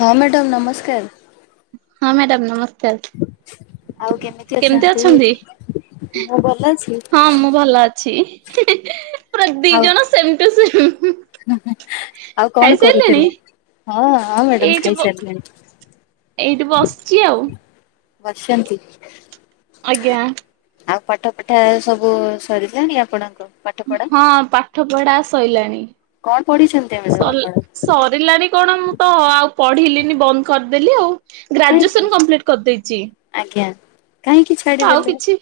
ହଁ ମ୍ୟାଡ଼ମ୍ ନମସ୍କାର୍। ହଁ ମ୍ୟାଡମ୍ ନମସ୍କାର୍। ଆଉ କେମିତି ଅଛନ୍ତି? ଛି ପୁରା ଦି ଆଉ ଜଣ ସେମ୍ ଟୁ ସେମ୍। ଆଉ କଣ କରୁଥିଲ? ଏଇଠି ବ ଏଇଠି ବସିଚି ଆଉ। ବସିଚନ୍ତି। ଆଜ୍ଞା। ଆଉ ପାଠ ପିଠା ସବୁ ସରିିଲାଣି ଆପଣଙ୍କ ପାଠ ପଢା? ହଁ ପାଠ ପଢା ସଇଲାଣି। କଣ ପଢିଛନ୍ତି ମ୍ୟାଡ଼ମ୍ ସରି ଆପଣ? ସରିଲାଣି କଣ ମୁଁ ତ ଆଉ ପଢିଲିନି ବନ୍ଦ କରିଦେଲି ଆଉ। କାହିଁକି ଗ୍ରାଜୁଏସନ୍ କମ୍ପ୍ଲିଟ୍ କରିଦେଇଚି। ଆଜ୍ଞା, କାହିଁକିି ତ ଆଉ କିଛି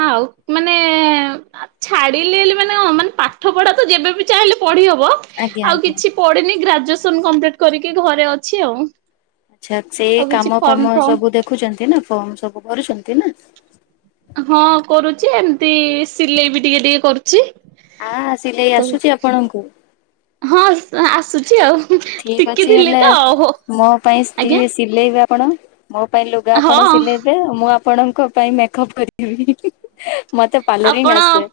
ଆ ଛାଡିଲି ଲି ମାନେ କଣ ମାନେ ପାଠ ପଢା ତ ଯେବେବି ଚାହିଁଲେ ପଢି ହବ। ଆଜ୍ଞା ଆଉ ଆଜ୍ଞା। କିଛି ପଢିନି ଗ୍ରାଜୁଏସନ୍ କମ୍ପ୍ଲିଟି କରିକି ଘରେ ଅଛି ଆଉ। ଆଛା ସେ ଆଉ କିଛି କାମ ଫର୍ମ ଫାମ ସବୁ ଫର୍ମ ଦେଖୁଚନ୍ତି ନା ଫର୍ମ ସବୁ ଭରୁଛନ୍ତି ନା। ହଁ କରୁଚି ଏମ୍ତି ସିଲେଇ ବି ଟିକେ-ଟିକେ କରୁଚି। ଆ ସିଲେଇ ଆସୁଛି ଆପଣଙ୍କୁ? ହଁ [unintelligible] ଆସୁଚି ଆଉ। ଠିକ୍ ଅଛି ଶିଖିଥିଲି ହେଲେ ତ ଓହୋ ମୋ ପାଇଁ ଆଜ୍ଞା [unintelligible] ସିଲେଇବେ ଆପଣ, ମୋ ପାଇଁ ଲୁଗା ଆପଣ ହଁ ସିଲେଇ [unintelligible] ମୁଁ ଆପଣଙ୍କ ପାଇଁ ମେକପ୍ କରିଦେବି ମତେ ପାଲରିଂ ଆପଣ ଆସେ।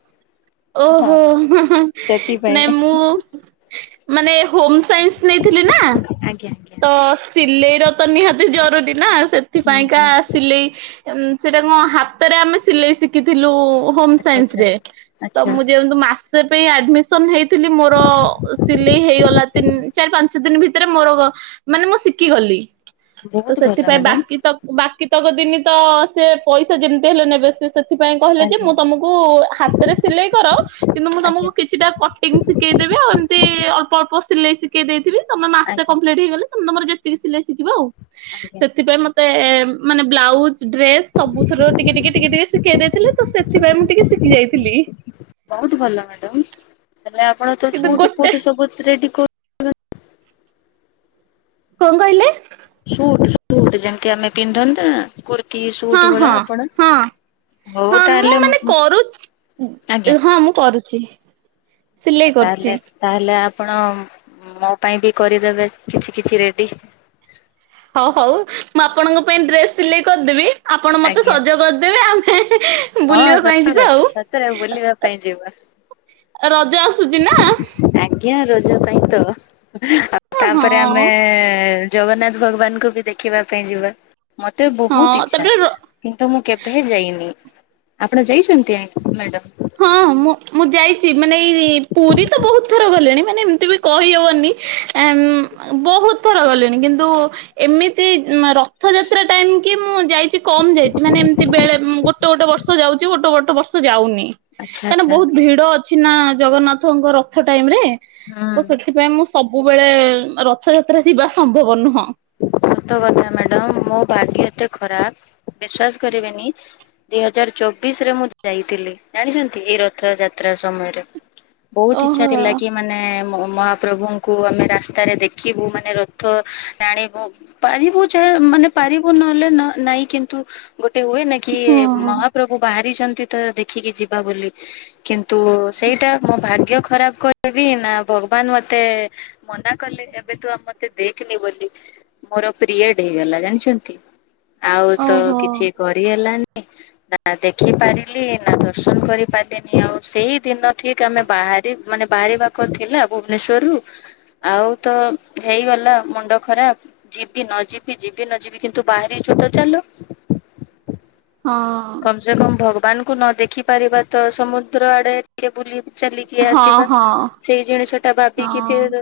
ହଁ ଓହୋ ସେଥିପାଇଁ। ନାଇଁ ମୁଁ ମାନେ ହୋମ୍ ସାଇନ୍ସ ନେଇଥିଲି ନା ଆଜ୍ଞା। ତ ସିଲେଇ ର ତ ନିହାତି ଜରୁରୀ ନା। ହୁଁ ସେଥିପାଇଁ ହୁଁ କାସ୍ ସିଲେଇ ସେଇଟା କଣ ହାତରେ ଆମେ ସିଲେଇ ଶିଖିଥିଲୁ। ହୋମ୍ ଆଚ୍ଛା ସାଇନ୍ସ ଆଚ୍ଛା ରେ। ତ ଆଚ୍ଛା ମୁଁ ଯେହେତୁ ମାସ୍ ମାସେ ପାଇଁ ଆଡ଼ମିସନ୍ ହେଇଥିଲି, ମୋର ସିଲେଇ ହେଇଗଲା ତିନି, ଚାରି, ପାଞ୍ଚ ଦିନ ଭିତରେ ମୋର ମାନେ ମୁଁ ଶିଖିଗଲି। ତ ବହୁତ ଭଲ ସେଥିପାଇଁ ମ୍ୟାଡାମ ବାକି ତ ବାକି ତକ ଦିନି ତ ସେ ପଇସା ଯେମିତି ହେଲେ ନେବେ। ସେ ସେଥିପାଇଁ କହିଲେ ଯେ ଆଜ୍ଞା। ମୁଁ ତମକୁ କୁ ହାତରେ ସିଲେଇ କର କିନ୍ତୁ ମୁଁ ଆଜ୍ଞା ତମକୁ କିଛିଟା କଟିଂ ଶିଖେଇଦେବି ଆଉ ଏମତି ଅଳ୍ପ ଅଳ୍ପ ସିଲେଇ ସି ସିକେଇ ଦେଇଥିବି, ତମେ ମାସେ ଆଜ୍ଞା କମ୍ପ୍ଲିଟ୍ ହେଇଗଲେ ତମେ ତମର ଯେତିକି ସିଲେଇ ଶିଖିବ ଆଉ। ଆଜ୍ଞା ସେଥିପାଇଁ ମ ତେ ମାନେ ବ୍ଲାଉଜ ଡ୍ରେସ୍ ସବୁଥୁରୁ ଟିକେ ଟିକେ ଟିକେ ଟିକେ ଶିଖେଇ ଦେଇଥିଲେ। ତ ସେଥିପାଇଁ ମୁଁ ଟିକେ ଶିଖି ଯାଇଥିଲି। ବହୁତ୍ ଭଲ ମ୍ୟାଡାମ୍। ହେଲେ ଆପଣ ତ କିନ୍ତୁ ସୁଟ୍ ଗୋଟେ ଫୁଟ୍ ସବୁ [unintelligible] କଣ କହିଲେ? ସୁଟ୍ ଫୁଟ୍ ଯେମତି ଆମେ ପିନ୍ଧନ୍ତା କୁର୍ତ୍ତି ହଁ ସୁଟ୍ ହଁ ଭଳିଆ ଆପଣ ହଁ ହଉ ହଁ ମୁଁ ମାନେ କରୁ ତାହେଲେ--ଆଜ୍ଞା। ହଁ ମୁଁ କରୁଛି ଆ ସିଲେଇ ତାହେଲେ କରୁଛି। ତାହେଲେ ଆପଣ ମୋ ପାଇଁ ବି କରିଦେବେ କିଛି କିଛି ରେଡି। ହଉ ହଉ ମୁଁ ଆପଣଙ୍କ ପାଇଁ ଡ୍ରେସ୍ ସିଲେଇ କରିଦେବି। ଆପଣ ମତେ ଆଜ୍ଞା। ସଜ କରିଦେବେ। ଆମେ [unintelligible] ହଁ ପାଇଁ ସତରେ ଯିବା ଆଉ ସତରେ ବୁଲିବା ପାଇଁ ଯିବା। ରଜ ଆସୁଚି ନା। ଆଜ୍ଞା ରଜ ପାଇଁ ତ। ଆ ତାପରେ ଆମେ ହଁ ଜଗନ୍ନାଥ ଭଗବାନଙ୍କୁ ବି ଦେଖିବା ପାଇଁ ଯିବା। ମତେ ହଁ ବହୁତ୍ ଇଚ୍ଛା। ତାପରେ ର କିନ୍ତୁ ମୁଁ କେଭେ ଯାଇନି। ଆପଣ ଯାଇଛନ୍ତି ମ୍ୟାଡାମ୍? ହଁ ମୁଁ ମୁଁ ଯାଇଚି। ମାନେ ଏଇ ପୁରୀ ତ ବହୁତ୍ ଥର ଗଲିଣି। ମାନେ ଏମିତି ବି କହି ହଉନି ଆମ୍ ବହୁତ୍ ଥର ଗଲିଣି। କିନ୍ତୁ ଏମିତି ରଥଯାତ୍ରା ଟାଇମ୍ କି ମୁଁ ଯାଇଚି କମ୍ ଯାଇଚି। ମାନେ ଏମିତି ବେଳେ ଗୋ ଗୋଟେ ଗୋଟେ ବର୍ଷ ଯାଉଚି ଗୋଟ ଗୋଟ୍ ଟ ବର୍ଷ ଯାଉନି। ଆଚ୍ଛା କାହିଁକନା ଆଚ୍ଛା ବହୁତ ଭିଡ ଅଛି ନା ଜଗନ୍ନାଥଙ୍କ ରଥ ଟାଇମ୍ ରେ। ତ ହୁଁ। ସେଥିପାଇଁ ମୁଁ ସବୁବେଳେ ରଥଯାତ୍ରା ଯିବା ସମ୍ଭବ ନୁହଁ। ସତ କଥା ମ୍ୟାଡାମ୍ ମୋ ଭାଗ୍ୟ ଏତେ ଖରାପ୍ ବିଶ୍ଵାସ କରିବେନି ଦି ହଜାର ଚବିଶ ରେ ମୁଁ ଯାଇଥିଲି ଜାଣିଛନ୍ତି ଏଇ ରଥଯାତ୍ରା ସମୟରେ। ବହୁତ ଇଚ୍ଛା ଓହୋ ଥିଲା କି ମାନେ ମ ମହାପ୍ରଭୁଙ୍କୁ ଆମେ ରାସ୍ତାରେ ଦେଖିବୁ ମାନେ ରଥ ଟାଣିବୁ। ପାରିବୁ ଚା ମାନେ ପାରିବୁ ନହେଲେ ନାଇଁ କିନ୍ତୁ ଗୋଟେ ହୁଏ ନାଇଁ କି ହଁ ମହାପ୍ରଭୁ ବାହାରିଛନ୍ତି ତ ଦେଖିକି ଯିବା ବୋଲି। କିନ୍ତୁ ସେଇଟା ମୋ ଭାଗ୍ୟ ଖରାପ୍ କହିବି ନା ଭଗବାନ ମତେ ମନା କଲେ ଏବେ ତୁ ଆ ମତେ ଦେଖେନି ବୋଲି। ମୋର ପିରିଏଡ୍ ହେଇଗଲା ଜାଣିଛନ୍ତି। ଆଉ ତ ଓହୋ କିଛି କରି ହେଲାନି। ନା ଦେଖି ପାରିଲି ନା ଦର୍ଶନ କରିପାରିଲିନି। ଆଉ ସେଇ ଦିନ ଠି ଆମେ ବାହାରି ମାନେ ବାହାରିବାକୁ ଥିଲା ଭୁବନେଶ୍ଵରରୁୁ ଆଉ ତ ହେଇଗଲା ମୁଣ୍ଡ ଖରାପ୍। ଯିବି ନ ଯିବି ଯିବି ନ ଯିବି କିନ୍ତୁ ବାହାରିଚୁ ତ ଚାଲ। ହଁ। କମ୍ ସେ କମ୍ ଭଗବାନ କୁ ନ ଦେଖି ପାରିବା ତ ସମୁଦ୍ର ଆଡେ ଟିକେ ବୁଲି ଚାଲିକି ହଁ ଆସିବା ହଁ ସେଇ ଜିଣିଷ ଟା ଭାବିକି ହଁ। ଫିର୍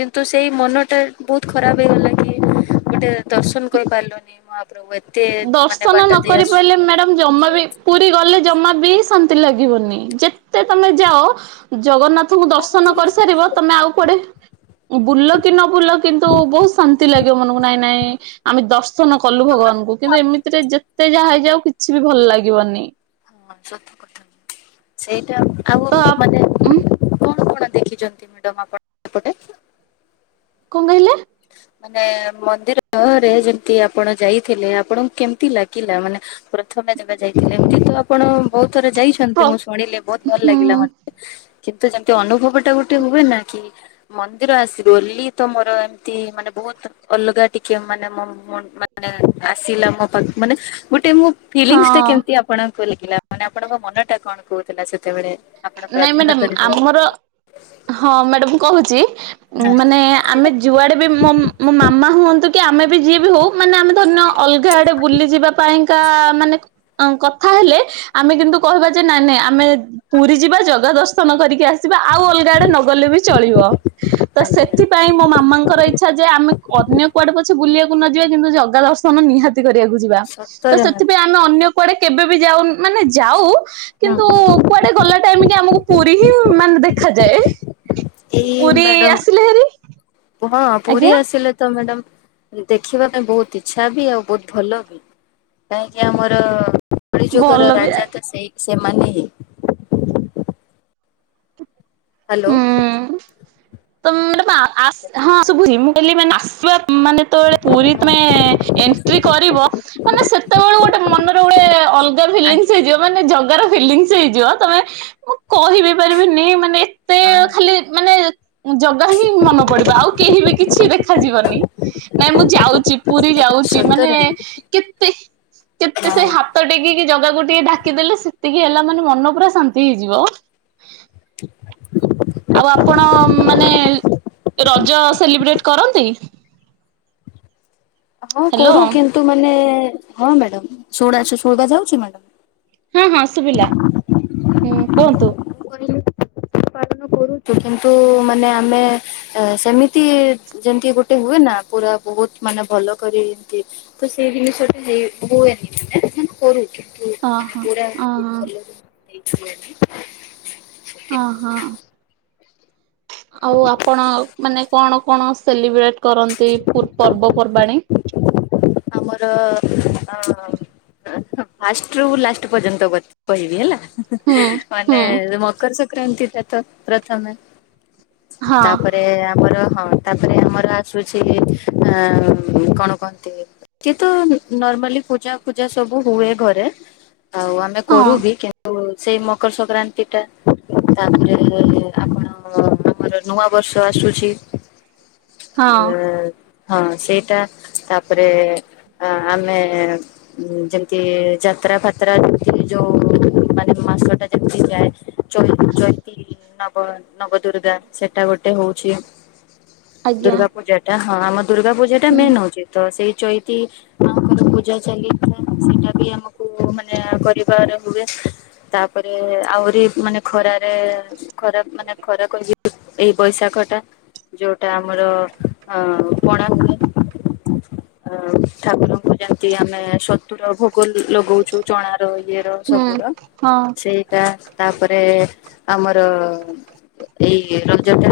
କିନ୍ତୁ ସେଇ ମନ ଟା ବହୁତ ଖରାପ ହେଇଗଲା କି ଗୋଟେ ଦର୍ଶନ କରି ପାରିଲୁନି। [unintelligible] ଦର୍ଶନ ନ କରି ପାରିଲେ ମ୍ୟାଡାମ ଜମା ବି ପୁରୀ ଗଲେ ଜମା ବି ଶାନ୍ତି ଲାଗିବନି ଯେତେ ତମେ ଯାଅ ଜଗନ୍ନାଥ ନାଥ ଙ୍କୁ ଦର୍ଶନ କରିସାରିବ ତମେ ଆଉ କୁଆଡେ ବୁଲ କି ନ ବୁଲ କିନ୍ତୁ ବହୁତ ଶାନ୍ତି ଲାଗିବ ମନକୁ ନାଇଁ ନାଇଁ ଆମେ ଦର୍ଶନ କଲୁ ଭଗବାନଙ୍କୁ କିନ୍ତୁ ଏମିତିରେ ଯେତେ ଯାହା ହେଇଯାଉ କିଛି ବି ଭଲ ଲାଗିବନି। ହଁ ସତ କଥା ସେଇଟା ଆଉ ତ ମାନେ ଉଁ କଣ କଣ ଦେଖିଚନ୍ତି ମ୍ୟାଡ଼ମ୍ ଆପଣ? ସେପଟେ? କଣ କହିଲେ? ମାନେ ମନ୍ଦିର ମୁହଁ ରେ ଯେମିତି ଆପଣ ଯାଇଥିଲେ ଆପଣଙ୍କୁ କେମିତି ଲାଗିଲା ମାନେ ପ୍ରଥମେ ଯେବେ ଯାଇଥିଲେ, ଏମତି ତ ଆପଣ ବହୁତ ଥର ଯାଇଛନ୍ତି ପ୍ର ମୁଁ ଶୁଣିଲି ବହୁତ ଭଲ ହୁଁ ଲାଗିଲା ମତେ। କିନ୍ତୁ ଯେମିତି ଅନୁଭବ ଟା ଗୋଟେ ହୁଏ ନା କି ମନ୍ଦିର ଆସିଲୁ ବୋଲି ତ ମୋର ଏମିତି ମାନେ ବହୁତ ଅଲଗା ଟିକେ ମାନେ ମୋ ମନ ମାନେ ଆସିଲା ମୋ ପାଖକୁ ମାନେ ଗୋଟେ ମୁଁ ଫିଲିଙ୍ଗ୍ସ ଟା ହଁ କେମିତି ଆପଣଙ୍କୁ ଲାଗିଲା ମାନେ ଆପଣଙ୍କ ମନ ଟା କଣ କହୁଥିଲା ସେତେବେଳେ? ଆପଣ ନାଇଁ ପ୍ରଥମ ମ୍ୟାଡାମ୍ ଥର ଯାଇଥିଲେ? ଆମର ହଁ ମ୍ୟାଡାମ୍ କହୁଚି ହଁ ମାନେ ଆମେ ଯୁଆଡେ ବି ମୋ ମୋ ମାମା ହୁଅନ୍ତୁ କି ଆମେ ଆ ବି ଯିଏ ବି ହଉ ମାନେ ଆମେ ଧରି ନିଅ ଅଲଗା ଆଡେ ବୁଲିଯିବା ପାଇଁକା ମାନେ କଥା ହେଲେ, ଆମେ କିନ୍ତୁ କହିବା ଯେ, ନାଇଁ ନାଇଁ ଆମେ ପୁରୀ ଯିବା ଜଗା ଦର୍ଶନ କରିକି ଆସ୍ ସିବା ଆଉ ଅଲଗା ଆଡେ ନଗଲେ ବି ଚଳିବ। ତ ଆଜ୍ଞା ସେଥିପାଇଁ ମୋ ମାମାଙ୍କର ଇଚ୍ଛା ଯେ ଆମେ ଅନ୍ୟ କୁଆଡେ ପଛେ ବୁଲିଆକୁ ନ ଯିବା କିନ୍ତୁ ଜଗା ଦର୍ଶନ ନିହାତି କରିବାକୁ ଯିବା ତ ସତରେ ମ୍ୟାମ୍ ସେଥିପାଇଁ ଆମ୍ ଆମେ ଅନ୍ୟ କୁଆଡେ କେବେ ବି ଯାଉନ ମାନେ ଯାଉ ହୁଁ କିନ୍ତୁ ହୁଁ। କୁଆଡେ ଗଲା ଟାଇମ୍ କି ଆମକୁ ପୁରୀ ହିଁ ମାନେ ଦେଖାଯାଏ। ଏଇ ପୁରୀ ମ୍ୟାଡାମ ଆସିଲେ ହେରି ହଁ ପୁରୀ ଆଜ୍ଞା ଆସିଲେ ତ ମ୍ୟାଡ଼ାମ୍ ଦେଖିବା ପାଇଁ ବହୁତ ଇଛା ବି ଆଉ ବହୁତ ଭଲ ବି। କାହିଁକି ଆମର କଳିଯୁଗର ଭଲ ବି ରାଜା ତ ସେଇ ସେମାନେ ହିଁ। ହ୍ୟାଲୋ। ହୁଁ ତ ମ୍ୟାଡ଼ାମ୍ ଆ ଆସ୍ ହଁ ସେଥିପାଇଁ ଶୁଭୁଚି ମୁଁ କହିଲି ମାନେ ଆସିବା ମାନେ ଯେତେଳେ ପୁରୀ ତମେ ହଁ ଏଣ୍ଟ୍ରି କରିବ ମାନେ ସେତେବେଳ ଗୋଟେ ମନରେ ଗୋଟେ ଅଲଗା ଫିଲିଙ୍ଗ୍ସ ଆଜ୍ଞା। ହେଇଯିବ ମାନେ ଜଗାର ଫିଲିଙ୍ଗ୍ସ ହେଇଯିବ। ତମେ ମୁଁ କହିହିବି ପାରିବିନି ମାନେ ମତେ ହଁ ଖାଲି ମାନେ ଜଗା ହିଁ ମନ ପଡିବ ଆଉ, କେହି ବି କିଛି ଦେଖାଯିବନି? ନାଇଁ ମୁଁ ଯାଉଚି ପୁରୀ ଯାଉଚି ମାନେ ସତରେ କେତେ କେତେ ସେ ହଁ। ହାତ୍ ହାତ ଟେକିକି ଜାଗାକୁ ଟିକେ ଡାକିଦେଲେ ସେତିକି ହେଲା ମାନେ ମନ ପୁରା ଶାନ୍ତି ହେଇଯିବ। ଆଉ ଆପଣ ମାନେ ରଜ ସେଲିବ୍ରେଟ୍ କରନ୍ତି? ହଁ ହ୍ୟାଲୋ କରୁ କିନ୍ତୁ ମାନେ ହଁ ମ୍ୟାଡ଼ାମ୍ ଶୁଣା ଶୁଭା ଯାଉଚି ମ୍ୟାଡାମ୍? ହଁ ହଁ ଶୁଭିଲା ହୁଁ କୁହନ୍ତୁ। [unintelligible] ପାଳନ କରୁଚୁ କିନ୍ତୁ ମାନେ ଆମେ ଏ ସେମିତି ଯେମିତି ଗୋଟେ ହୁଏ ନା ପୁରା ବହୁତ ମାନେ ଭଲ କରିକି ତ ସେଇ ଦିନିଷ ଟା ହେ ହୁଏନି ମାନେ ଆମେ କରୁ କିନ୍ତୁ ମାନେ ଓହୋ ପୁରା ଓହୋ [unintelligible] ହଁ ହଁ। ଆଉ ଆପଣ ମାନେ କଣ କଣ ସେଲିବ୍ରେଟ୍ କରନ୍ତି ପୁ ପର୍ବପର୍ବାଣୀ? ଆମର ଅଁ ଫାଷ୍ଟ ରୁ ଲାଷ୍ଟ ପର୍ଯ୍ୟନ୍ତ କ କହିବି ହେଲା। ହୁଁ ମାନେ ହୁଁ ଯୋଉ ମକର ସଂକ୍ରାନ୍ତି ଟା ତ ପ୍ରଥମେ। ହଁ ତାପରେ ଆମର ହଁ। ତାପରେ ଆମର ଆସୁଛି ଅଁ କଣ କହନ୍ତି? କିନ୍ତୁ ନର୍ମାଲି ପୂଜା ଫୂଜା ସବୁ ହୁଏ ଘରେ ଆଉ ଆମେ ହଁ କରୁ ବି କି ଓ ସେଇ ମକର ସଂକ୍ରାନ୍ତି ଟା ତାପରେ-ଅ ଆପଣ ଆମର ନୂଆ ବର୍ଷ ଆସୁଛି। ହଁ ଉ ହଁ ସେଇଟା ତାପରେ ଏ ଆମେ ଯେମିତି ଯାତ୍ରା ଫାତ୍ରା ଏଇ ଯୋଉ ମାନେ ମାସଟା ଯେମିତି ଯାଏ। ଚଚଇତି ନବ ନବ ଦୁର୍ଗା ସେଟା ଗୋଟେ ହଉଚି। ଆଜ୍ଞା। ଦୁର୍ଗା ପୂଜା ଟା ହଁ ଆମ ଦୁର୍ଗା ପୂଜାଟା ହୁଁ ମେନ୍ ହଉଚି ତ ସେଇ ଚଇ ଚି ମାଙ୍କର ପୂଜା ଚାହିଥାଏ ସେଇଟା ବି ଆମକୁ ମାନେ କରିବାରେ ହୁଏ ତାପରେ ଆହୁରି ମାନେ ଖରାରେ ଖରା ମାନେ ଖରା କୁ ଯିବୁ ଏଇ ବୈଶାଖଟା। ଯୋଉଟା ଆମର ଅ ପଣା। [unintelligible] ହ ଠାକୁରଙ୍କୁ ଯେମିତି ଆମେ ତୁର ଭୋଗ ଲଗଉଛୁ ଚଣାର ଇଏର ହୁଁ ସବୁର ହଁ ସେ ତା ତାପରେ ଆମର ଏଇ ରଜଟା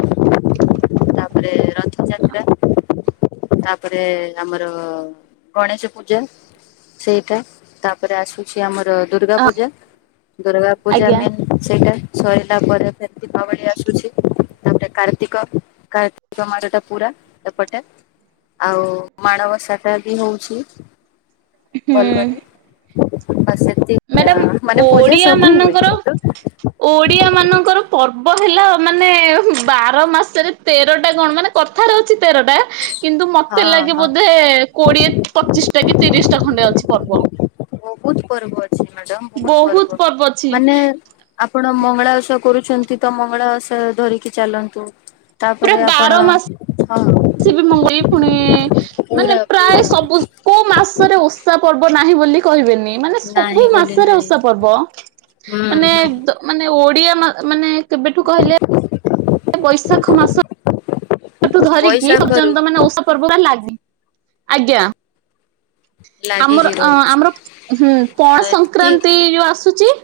ତାପରେ ରଥଯାତ୍ରା ତାପରେ ଆମର ର ଗଣେଶ ପୂଜା ସେଇଟା ତା ତାପରେ ଆସୁଛି ଆମର ଦୁର୍ଗା ପୂଜା ଦୁର୍ଗା ପୂଜା ଆଜ୍ଞା। ମେନ୍। ସେଇଟା ସରିଲା ପରେ ଫେରେ ଦୀପାବଳି ଆସୁଛି ତାପରେ କାର୍ତ୍ତିକ କା ର୍ତ୍ତିକ ମାରଟା ପୁରା ଏପଟେ ଆଉ ମାଣବସାଟା ବି ହଉଛି। ହୁଁ। ଭଲ କରି ବା ମ୍ୟାଡ଼ାମ୍ ସେତିକି ମାନେ ପୂଜା ଓଡିଆ ସବୁ ହୁଏ ମାନଙ୍କର କିନ୍ତୁ ଓଡିଆ ମାନଙ୍କର ପର୍ବ ହେଲା ମାନେ ବାର ମାସରେ ତେରଟା କଣ ମାନେ କଥାରେ ଅଛି ତେରଟା କିନ୍ତୁ ହଁ ମତେ ଲାଗେ ହଁ ବୋଧେ କୋଡିଏ ପଚିଶିଟା କି ତିରିଶଟା ଖଣ୍ଡେ ଅଛି ପର୍ବ। ବୋହୁତୁ ପର୍ବ ଅଛି ମ୍ୟାଡ଼ାମ୍ ବୋହୁତୁ ବହୁତ ପର୍ବ ଅଛି ମାନେ ଆପଣ ମଙ୍ଗଳା ଓଷା କରୁଛନ୍ତି ତ ମଙ୍ଗଳା ଓଷା ଧରିକି ଚାଲନ୍ତୁ। ତାପରେ ଆପଣ ହଁ। ସିଏ ବି ମଙ୍ଗୁଳି ପୁଣି ମାନେ ପୁରା ପୁରା ପ୍ରାୟ ସବୁ କୋଉ ମାସରେ ଓଷା ପର୍ବ ନାହିଁ ବୋଲି କହିବେନି। ମାନେ ନାହିଁ ସବୁ ବୋଲି ମାସରେ ନାହିଁ ଓଷା ପର୍ବ ହୁଁ ମାନେ ହୁଁ ମାନେ ଓଡିଆ ମା ମାନେ କେବେଠୁ କହିଲେ ବୈଶାଖ ମାସଠୁ ଧରିକି ବୈଶାଖରୁ ପର୍ଯ୍ୟନ୍ତ ମାନେ ଓଷା ପର୍ବ ପୁରା ଲାଗି ଆଜ୍ଞା। ଆମର ଲାଗିକି ଅ ରହିଛି ଆମର ହୁଁ ପଣା ଆଉ ଏତି ସଂକ୍ରାନ୍ତି ଯୋଉ ଆସୁଚି।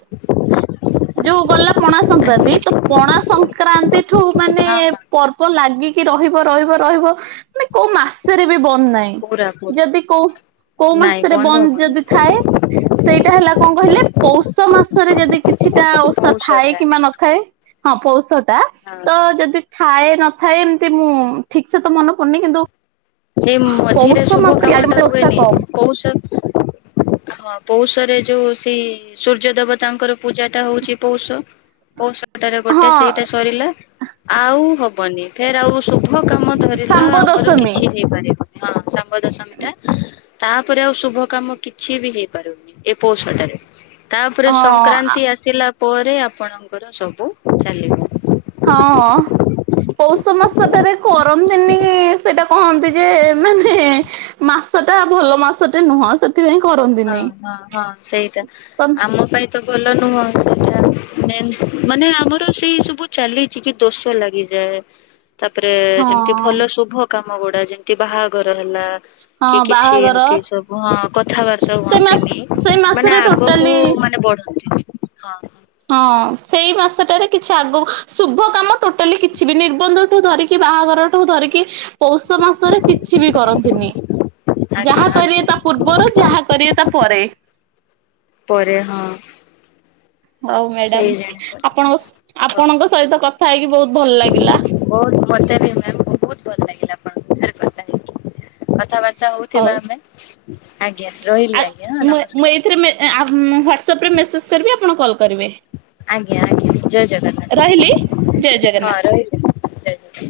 ଯୋଉ ଗଲା ପଣା ସଂକ୍ରାନ୍ତି ତ ଆଜ୍ଞା ପଣା ସଂକ୍ରାନ୍ତି ଠୁ ମାନେ ହଁ ହଁ ପର୍ବ ଲାଗିକି ରହିବ ରହିବ ରହିବ ମାନେ କୋଉ ମାସେରେ ବି ବନ୍ଦ ନାହିଁ। ପୁରା ପୁରା ଯଦି କୋଉ କୋଉ ନାଇଁ ମାସରେ ବନ୍ଦ ହବନି ଯଦି ଥାଏ। ସେଇଟା ହେଲା କଣ କହିଲେ ପୌଷ ମାସରେ ଯଦି କିଛିଟା ଓଷା ଥାଏ ପୌଷଟା କିମ୍ବା ନ ଥାଏ ହଁ ପୌଷ ଟା ହଁ ତ ଯଦି ଥାଏ ନଥାଏ ଏମିତି ମୁଁ ଠିକ ସେ ତ ମନେ ପଡୁନି କିନ୍ତୁ ସେ ମଝିରେ ପୌଷ ଶୁଭ ମାସ କାମ ଟା ଓଷା ହୁଏନି କମ କଉଷ ହଁ ପୌଷରେ ଯୋଉ ସେଇ ସୂର୍ଯ୍ୟ ଦେବତାଙ୍କର ପୂଜା ଟା ହଉଛି ପୌଷ ପୌଷଟାରେ ହଁ ଗୋଟେ ସେଇଟା ସରିଲା। ଆଉ ହବନି ଫେର ଆଉ ଶୁଭ କାମ ଧରିଲ ଶାମ୍ବ ଆମର ଦଶମୀ କିଛି ହେଇପାରିବନି ହଁ ଶାମ୍ବ ଦଶମୀ ଟା। ତାପରେ ଆଉ ଶୁଭ କାମ କିଛି ବି ହେଇପାରୁନି ଏ ପୌଷଟାରେ। ତାପରେ ହଁ ସଂକ୍ରାନ୍ତି ଆସିଲା ପରେ ଆପଣଙ୍କର ସବୁ ଚାଲିବ। ହଁ ହଁ ପୌଷ ମାସଟାରେ କରନ୍ତିନି ସେଇଟା କହନ୍ତି ଯେ ମାନେ ମାସଟେ ଭଲ ମାସଟେ ନୁହଁ ସେ ସେଥିପାଇଁ କରନ୍ତି ହଁ ହଁ ହଁ ସେଇଟା ଆମ ପାଇଁ ତ ଭଲ ନୁହଁ ସେଟା ମାନେ ଆମର ସେଇ ସବୁ ଚାଲିଛି କି ଦୋଷ ଲାଗିଯାଏ। ତାପରେ ହଁ ଯେମତି ଭଲ ଶୁଭ କାମ ଗୁଡା ଯେମିତି ବାହାଘର ହେଲା। ହଁ କି କିଛି ବାହାଘର ଏମତି ସବୁ ହଁ କଥାବା ସେ ମାସ କୁହନ୍ତିନି ସେଇ ମାନେ ମାସରେ ଆଗକୁ ଟୋଟାଲି ମାନେ ବଢନ୍ତିିନି ହଁ ହଁ। ହଁ ସେଇ ମାସଟାରେ କିଛି ଆଗ ଶୁଭ କାମ ଟୋଟାଲି କିଛି ବି ନିର୍ବନ୍ଧଠୁ ଧରିକି କି ବାହାଘରଠୁ ଧରିକି ପୌଷ ମାସରେ କିଛି ବି କରନ୍ତିନି ଆଜ୍ଞା ଯାହା କରିବେ ଆଜ୍ଞା ତ ପୂର୍ବରୁ ଯାହା କରିବ ତା ପରେ। ପରେ ହଁ। ହଉ ସେଇ ମ୍ୟାଡାମ ଜିନିଷ ଆପଣଙ୍କ ଆପଣଙ୍କ ସହିତ କଥା ହେଇକି ବହୁତ ଭଲ ଲାଗିଲା। ବହୁତ ମତେ ବି ମେମ ବହୁତ ଭଲ ଲାଗିଲା ଆପଣଙ୍କ ସାଙ୍ଗରେ କଥା ହେଇ କି କଥା ବାର୍ତ୍ତା ହଉ ହଉଥିବା ଆମେ ଆଜ୍ଞା ରହିଲି ଆଜ୍ଞା ହଁ ନମସ୍କାର। ଆଉ ମୁ ହ୍ୱାଟ୍ସଆପରେ ମେସେଜ୍ କରିବି ଆପଣ କଲ୍ କରିବେ। ଆଜ୍ଞା ଆଜ୍ଞା ଜୟ ଜଗନ୍ନାଥ ରହିଲି ଜୟ ହଁ ଜଗନ୍ନାଥ। ରହିଲି। ଜୟ ଜଗନ୍ନାଥ।